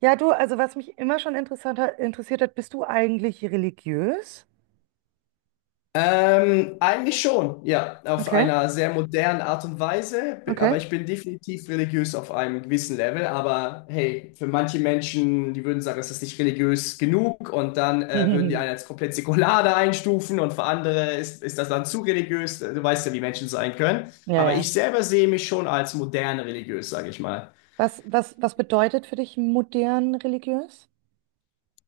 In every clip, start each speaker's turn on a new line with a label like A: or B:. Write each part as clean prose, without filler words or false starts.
A: Ja, du, also was mich immer schon interessiert hat, bist du eigentlich religiös?
B: Eigentlich schon, ja, auf
A: Okay,
B: einer sehr modernen Art und Weise. Aber
A: okay.
B: ich bin definitiv religiös auf einem gewissen Level, aber hey, für manche Menschen, die würden sagen, es ist nicht religiös genug und dann würden die einen als komplett säkular da einstufen und für andere ist das dann zu religiös, du weißt ja, wie Menschen sein können,
A: Ja,
B: aber
A: ja.
B: ich selber sehe mich schon als modern religiös, sage ich mal.
A: Was bedeutet für dich modern religiös?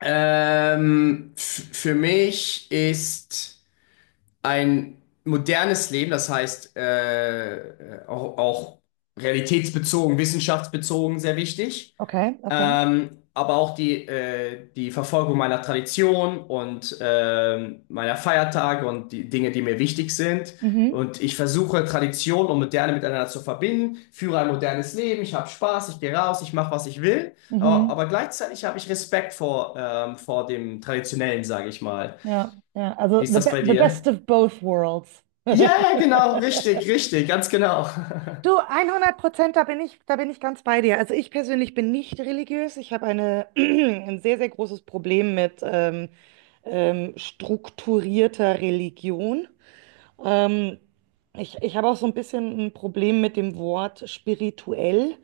B: Für mich ist... ein modernes Leben, das heißt auch, auch realitätsbezogen, wissenschaftsbezogen, sehr wichtig.
A: Okay, okay.
B: Aber auch die Verfolgung meiner Tradition und meiner Feiertage und die Dinge, die mir wichtig sind.
A: Mhm,
B: Und ich versuche Tradition und Moderne miteinander zu verbinden, führe ein modernes Leben, ich habe Spaß, ich gehe raus, ich mache, was ich will. Aber,
A: mhm.
B: aber gleichzeitig habe ich Respekt vor, vor dem Traditionellen, sage ich mal.
A: Ja, ja. Also
B: Wie ist
A: the,
B: das
A: be
B: bei
A: the best
B: dir?
A: of both worlds.
B: Ja, ja, genau, richtig, richtig, ganz genau.
A: Du, 100%, da bin ich ganz bei dir. Also ich persönlich bin nicht religiös. Ich habe eine, ein sehr, sehr großes Problem mit strukturierter Religion. Ähm, ich habe auch so ein bisschen ein Problem mit dem Wort spirituell,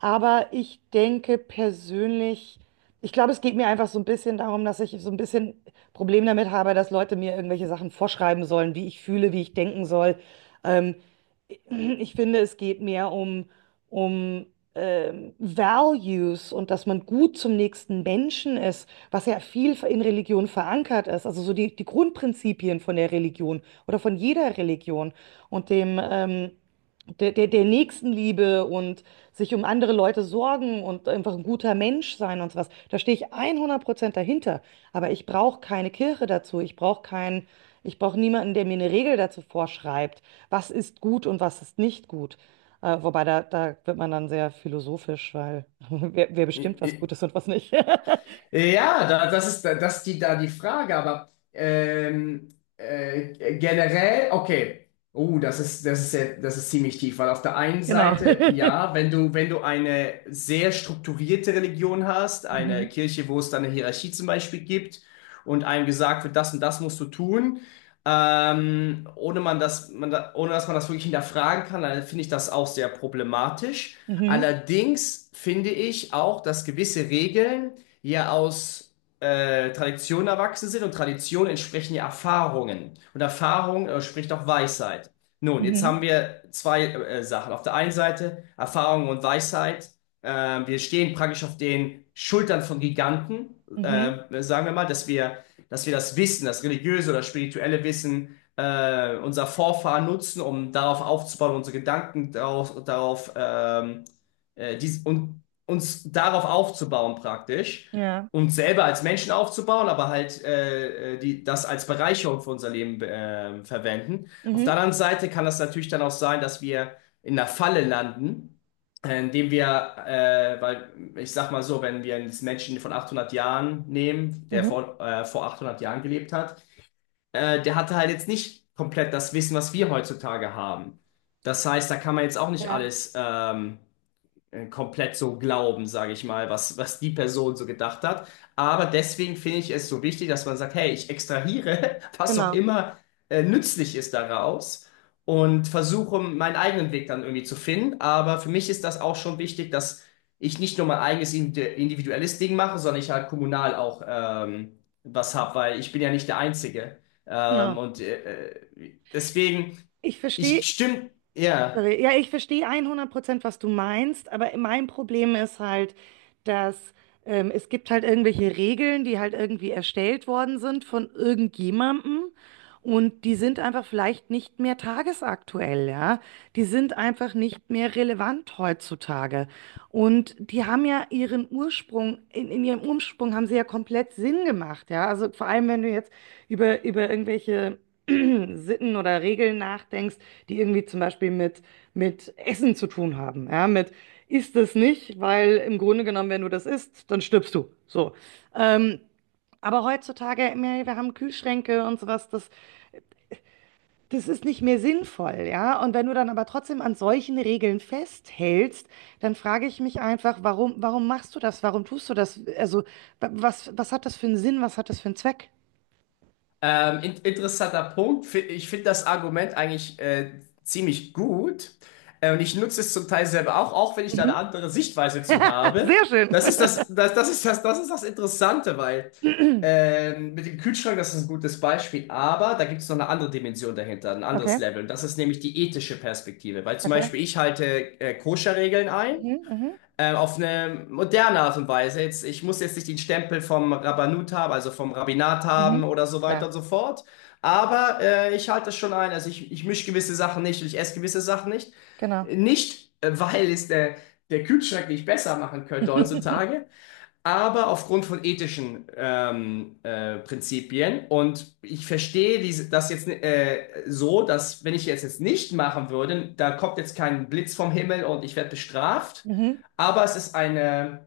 A: aber ich denke persönlich, ich glaube, es geht mir einfach so ein bisschen darum, dass ich so ein bisschen Problem damit habe, dass Leute mir irgendwelche Sachen vorschreiben sollen, wie ich fühle, wie ich denken soll. Ähm, ich finde, es geht mehr um, um Values und dass man gut zum nächsten Menschen ist, was ja viel in Religion verankert ist, also so die Grundprinzipien von der Religion oder von jeder Religion und dem der Nächstenliebe und sich um andere Leute sorgen und einfach ein guter Mensch sein und sowas. Da stehe ich 100% dahinter. Aber ich brauche keine Kirche dazu. Ich brauche keinen, ich brauche niemanden, der mir eine Regel dazu vorschreibt, was ist gut und was ist nicht gut. Wobei da wird man dann sehr philosophisch, weil wer
B: I-
A: bestimmt, was
B: i-
A: gut ist und was nicht.
B: Ja, das ist die Frage, aber generell, okay. Oh, das ist, das ist ziemlich tief, weil auf der einen
A: Genau.
B: Seite, ja, wenn du, wenn du eine sehr strukturierte Religion hast, eine
A: Mhm.
B: Kirche, wo es dann eine Hierarchie zum Beispiel gibt und einem gesagt wird, das und das musst du tun, ohne man das, man da, ohne dass man das wirklich hinterfragen kann, dann finde ich das auch sehr problematisch.
A: Mhm.
B: Allerdings finde ich auch, dass gewisse Regeln, ja aus Traditionen erwachsen sind und Traditionen entsprechen ja Erfahrungen. Und Erfahrung spricht auch Weisheit. Nun, jetzt haben
A: Mhm.
B: wir zwei Sachen. Auf der einen Seite Erfahrung und Weisheit. Wir stehen praktisch auf den Schultern von Giganten,
A: Mhm.
B: sagen wir mal, dass dass wir das Wissen, das religiöse oder spirituelle Wissen unserer Vorfahren nutzen, um darauf aufzubauen, unsere Gedanken darauf und uns darauf aufzubauen praktisch
A: Ja.
B: uns selber als Menschen aufzubauen, aber halt das als Bereicherung für unser Leben verwenden. Auf der
A: Mhm.
B: anderen Seite kann das natürlich dann auch sein, dass wir in einer Falle landen, äh, indem wir, weil ich sag mal so, wenn wir einen Menschen von 800 Jahren nehmen, der
A: Mhm.
B: vor, äh, vor 800 Jahren gelebt hat, der hatte halt jetzt nicht komplett das Wissen, was wir heutzutage haben. Das heißt, da kann man jetzt auch nicht
A: Ja,
B: alles komplett so glauben, sage ich mal, was die Person so gedacht hat. Aber deswegen finde ich es so wichtig, dass man sagt, hey, ich extrahiere, was auch
A: genau.
B: immer nützlich ist daraus und versuche meinen eigenen Weg dann irgendwie zu finden. Aber für mich ist das auch schon wichtig, dass ich nicht nur mein eigenes individuelles Ding mache, sondern ich halt kommunal auch was habe, weil ich bin ja nicht der Einzige. Ähm,
A: Genau.
B: und äh, Deswegen,
A: Ich verstehe.
B: ich stimme, ja.
A: Sorry. Ja, ich verstehe 100%, was du meinst, aber mein Problem ist halt, dass es gibt halt irgendwelche Regeln, die halt irgendwie erstellt worden sind von irgendjemandem und die sind einfach vielleicht nicht mehr tagesaktuell, ja. Die sind einfach nicht mehr relevant heutzutage. Und die haben ja ihren Ursprung, in ihrem Ursprung haben sie ja komplett Sinn gemacht, ja. Also vor allem, wenn du jetzt über irgendwelche Sitten oder Regeln nachdenkst, die irgendwie zum Beispiel mit Essen zu tun haben. Ja, mit isst es nicht, weil im Grunde genommen, wenn du das isst, dann stirbst du. So. Ähm, aber heutzutage, ey, wir haben Kühlschränke und sowas, das, das ist nicht mehr sinnvoll, ja. Und wenn du dann aber trotzdem an solchen Regeln festhältst, dann frage ich mich einfach, warum, warum machst du das? Warum tust du das? Also, was hat das für einen Sinn? Was hat das für einen Zweck?
B: In interessanter Punkt. Ich finde das Argument eigentlich ziemlich gut. Und ich nutze es zum Teil selber auch, auch wenn ich da eine
A: Mhm.
B: andere Sichtweise zu
A: Ah,
B: habe.
A: sehr schön.
B: Das ist das ist das ist das Interessante, weil mit dem Kühlschrank, das ist ein gutes Beispiel, aber da gibt es noch eine andere Dimension dahinter, ein anderes
A: Okay,
B: Level. Und das ist nämlich die ethische Perspektive. Weil zum
A: okay.
B: Beispiel ich halte Koscher-Regeln ein
A: Mhm, mhm,
B: auf eine moderne Art und Weise. Jetzt, ich muss jetzt nicht den Stempel vom Rabbanut haben, also vom Rabbinat haben
A: mhm.
B: oder so weiter
A: Klar,
B: und so fort. Aber ich halte das schon ein. Also ich mische gewisse Sachen nicht und ich esse gewisse Sachen nicht.
A: genau.
B: Nicht, weil der Kühlschrank nicht besser machen könnte heutzutage, aber aufgrund von ethischen Prinzipien. Und ich verstehe diese, das jetzt so, dass wenn ich jetzt nicht machen würde, da kommt jetzt kein Blitz vom Himmel und ich werde bestraft.
A: Mhm.
B: Aber es ist eine,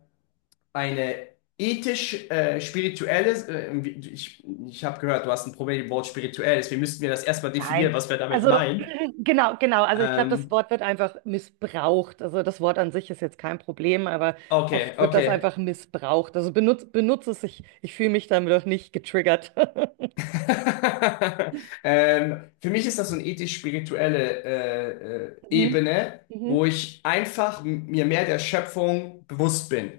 B: eine ethisch spirituelle, ich habe gehört, du hast ein Problem mit dem Wort spirituell, deswegen müssten wir das erstmal definieren,
A: Nein.
B: was wir damit
A: Also
B: meinen.
A: genau, genau. Also ich glaube, das
B: Ähm,
A: Wort wird einfach missbraucht. Also das Wort an sich ist jetzt kein Problem, aber
B: okay,
A: oft wird das
B: okay.
A: einfach missbraucht. Also benutz es, ich fühle mich damit auch nicht getriggert.
B: Für mich ist das so eine ethisch-spirituelle
A: Mhm.
B: Ebene, wo
A: Mhm.
B: ich einfach mir mehr der Schöpfung bewusst bin.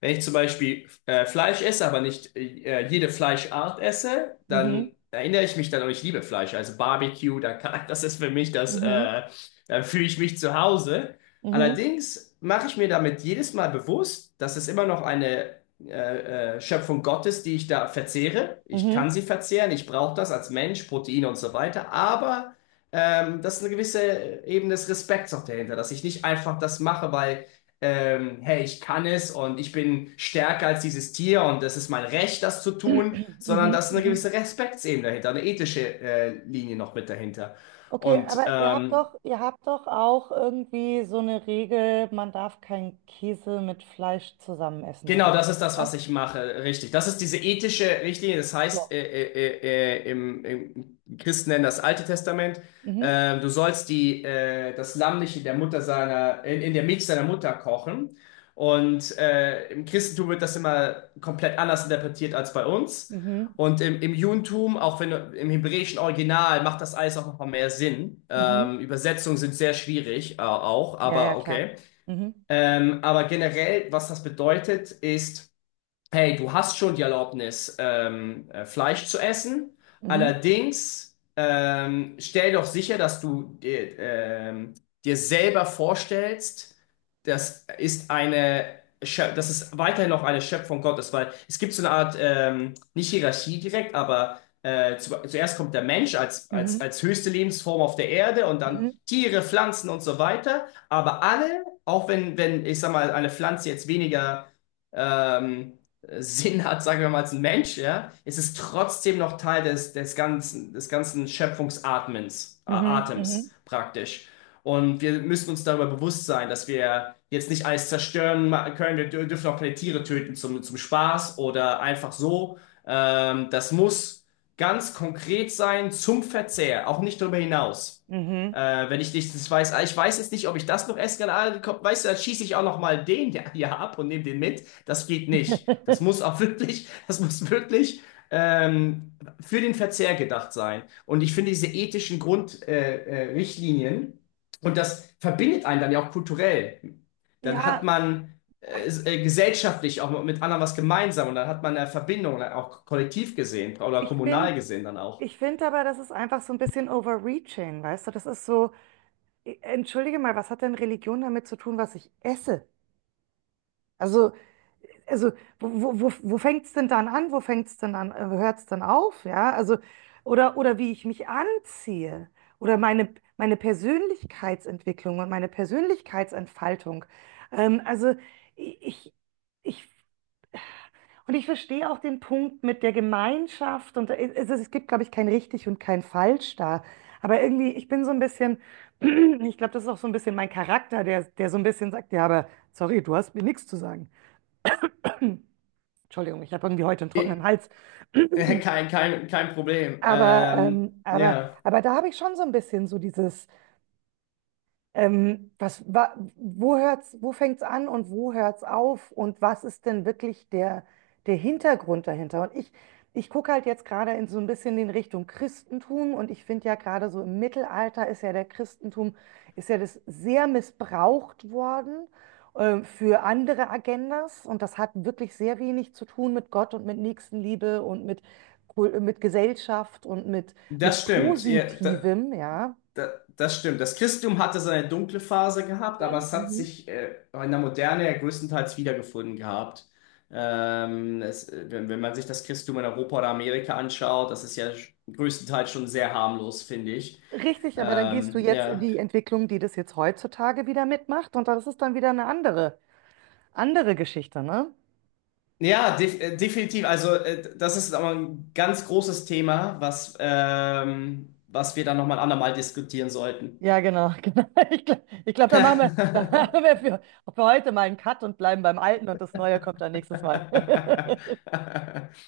B: Wenn ich zum Beispiel Fleisch esse, aber nicht jede Fleischart esse,
A: Mhm.
B: dann erinnere ich mich dann, oh ich liebe Fleisch, also Barbecue, da kann, das ist für mich das,
A: Mhm.
B: äh, da fühle ich mich zu Hause.
A: Mhm.
B: Allerdings mache ich mir damit jedes Mal bewusst, dass es immer noch eine Schöpfung Gottes, die ich da verzehre. Ich
A: Mhm.
B: kann sie verzehren, ich brauche das als Mensch, Proteine und so weiter, aber das ist eine gewisse Ebene des Respekts auch dahinter, dass ich nicht einfach das mache, weil hey, ich kann es und ich bin stärker als dieses Tier und das ist mein Recht, das zu tun,
A: Mhm.
B: sondern da
A: Mhm.
B: ist eine
A: Mhm.
B: gewisse Respektsebene dahinter, eine ethische Linie noch mit dahinter.
A: Okay,
B: Und
A: aber
B: ähm,
A: ihr habt doch auch irgendwie so eine Regel, man darf keinen Käse mit Fleisch zusammen essen
B: Genau,
A: oder
B: das ist das,
A: so. Ne?
B: was ich mache, richtig. Das ist diese ethische Richtlinie, das heißt,
A: So.
B: im Christen nennen das Alte Testament.
A: Mhm.
B: Du sollst das Lamm nicht in der Mutter seiner, in der Milch seiner Mutter kochen. Und im Christentum wird das immer komplett anders interpretiert als bei uns.
A: Mhm.
B: Und im Judentum, auch wenn im hebräischen Original, macht das alles auch noch mal mehr Sinn.
A: Mhm.
B: Übersetzungen sind sehr schwierig, auch,
A: Ja, ja,
B: aber
A: klar.
B: okay.
A: Mhm.
B: Aber generell, was das bedeutet, ist, hey, du hast schon die Erlaubnis, Fleisch zu essen.
A: Mhm.
B: Allerdings stell doch sicher, dass du dir selber vorstellst, das ist dass es weiterhin noch eine Schöpfung Gottes, weil es gibt so eine Art, nicht Hierarchie direkt, aber zuerst kommt der Mensch
A: Mhm.
B: als höchste Lebensform auf der Erde und dann
A: Mhm.
B: Tiere, Pflanzen und so weiter. Aber alle, auch wenn, ich sag mal, eine Pflanze jetzt weniger ähm, Sinn hat, sagen wir mal, als ein Mensch, ja, ist es trotzdem noch Teil des ganzen Schöpfungsatmens,
A: Mhm. Mhm.
B: Atems praktisch. Und wir müssen uns darüber bewusst sein, dass wir jetzt nicht alles zerstören können. Dürfen auch keine Tiere töten zum Spaß oder einfach so. Das muss ganz konkret sein zum Verzehr, auch nicht darüber hinaus.
A: Mhm.
B: Wenn ich nicht das weiß, ah, ich weiß jetzt nicht, ob ich das noch essen kann, ah, komm, weißt du, dann schieße ich auch noch mal den ja, ja ab und nehme den mit. Das geht nicht. Das muss auch wirklich, das muss wirklich ähm, für den Verzehr gedacht sein. Und ich finde diese ethischen Grundrichtlinien Richtlinien, und das verbindet einen dann ja auch kulturell. Dann hat
A: Ja,
B: man gesellschaftlich auch mit anderen was gemeinsam und dann hat man eine Verbindung, dann auch kollektiv gesehen oder
A: ich
B: kommunal
A: finde,
B: gesehen dann auch.
A: ich finde aber, das ist einfach so ein bisschen overreaching, weißt du? Das ist so, entschuldige mal, was hat denn Religion damit zu tun, was ich esse? Also, also wo fängt es denn dann an? Wo fängt es denn an? Hört es dann auf? Ja, also, oder wie ich mich anziehe oder meine Persönlichkeitsentwicklung und meine Persönlichkeitsentfaltung. Also, ich, ich, und ich verstehe auch den Punkt mit der Gemeinschaft und es gibt, glaube ich, kein richtig und kein falsch da. Aber irgendwie, ich bin so ein bisschen, ich glaube, das ist auch so ein bisschen mein Charakter, der so ein bisschen sagt, ja, aber sorry, du hast mir nichts zu sagen. Entschuldigung, ich habe irgendwie heute einen trockenen
B: Äh,
A: Hals.
B: Kein Problem.
A: Aber,
B: Ja,
A: aber da habe ich schon so ein bisschen so dieses. Wo hört's, wo fängt's an und wo hört's auf? Und was ist denn wirklich der Hintergrund dahinter? Und ich gucke halt jetzt gerade in so ein bisschen in Richtung Christentum und ich finde ja gerade so im Mittelalter ist ja der Christentum, ist ja das sehr missbraucht worden, für andere Agendas und das hat wirklich sehr wenig zu tun mit Gott und mit Nächstenliebe und mit, Kul- mit Gesellschaft und mit
B: das stimmt.
A: Positivem, ja.
B: Da, das stimmt. Das Christentum hatte seine dunkle Phase gehabt, aber es hat
A: Mhm.
B: sich in der Moderne ja größtenteils wiedergefunden gehabt. Es, wenn, Wenn man sich das Christentum in Europa oder Amerika anschaut, das ist ja größtenteils schon sehr harmlos, finde ich.
A: Richtig, aber dann gehst du
B: Ähm,
A: jetzt in
B: ja,
A: die Entwicklung, die das jetzt heutzutage wieder mitmacht und das ist dann wieder eine andere, andere Geschichte, ne?
B: Definitiv. Also das ist aber ein ganz großes Thema, was wir dann nochmal ein andermal diskutieren sollten.
A: Ja, genau, genau. Ich glaube, ich glaub, da machen wir, da machen wir für heute mal einen Cut und bleiben beim Alten und das Neue kommt dann nächstes Mal.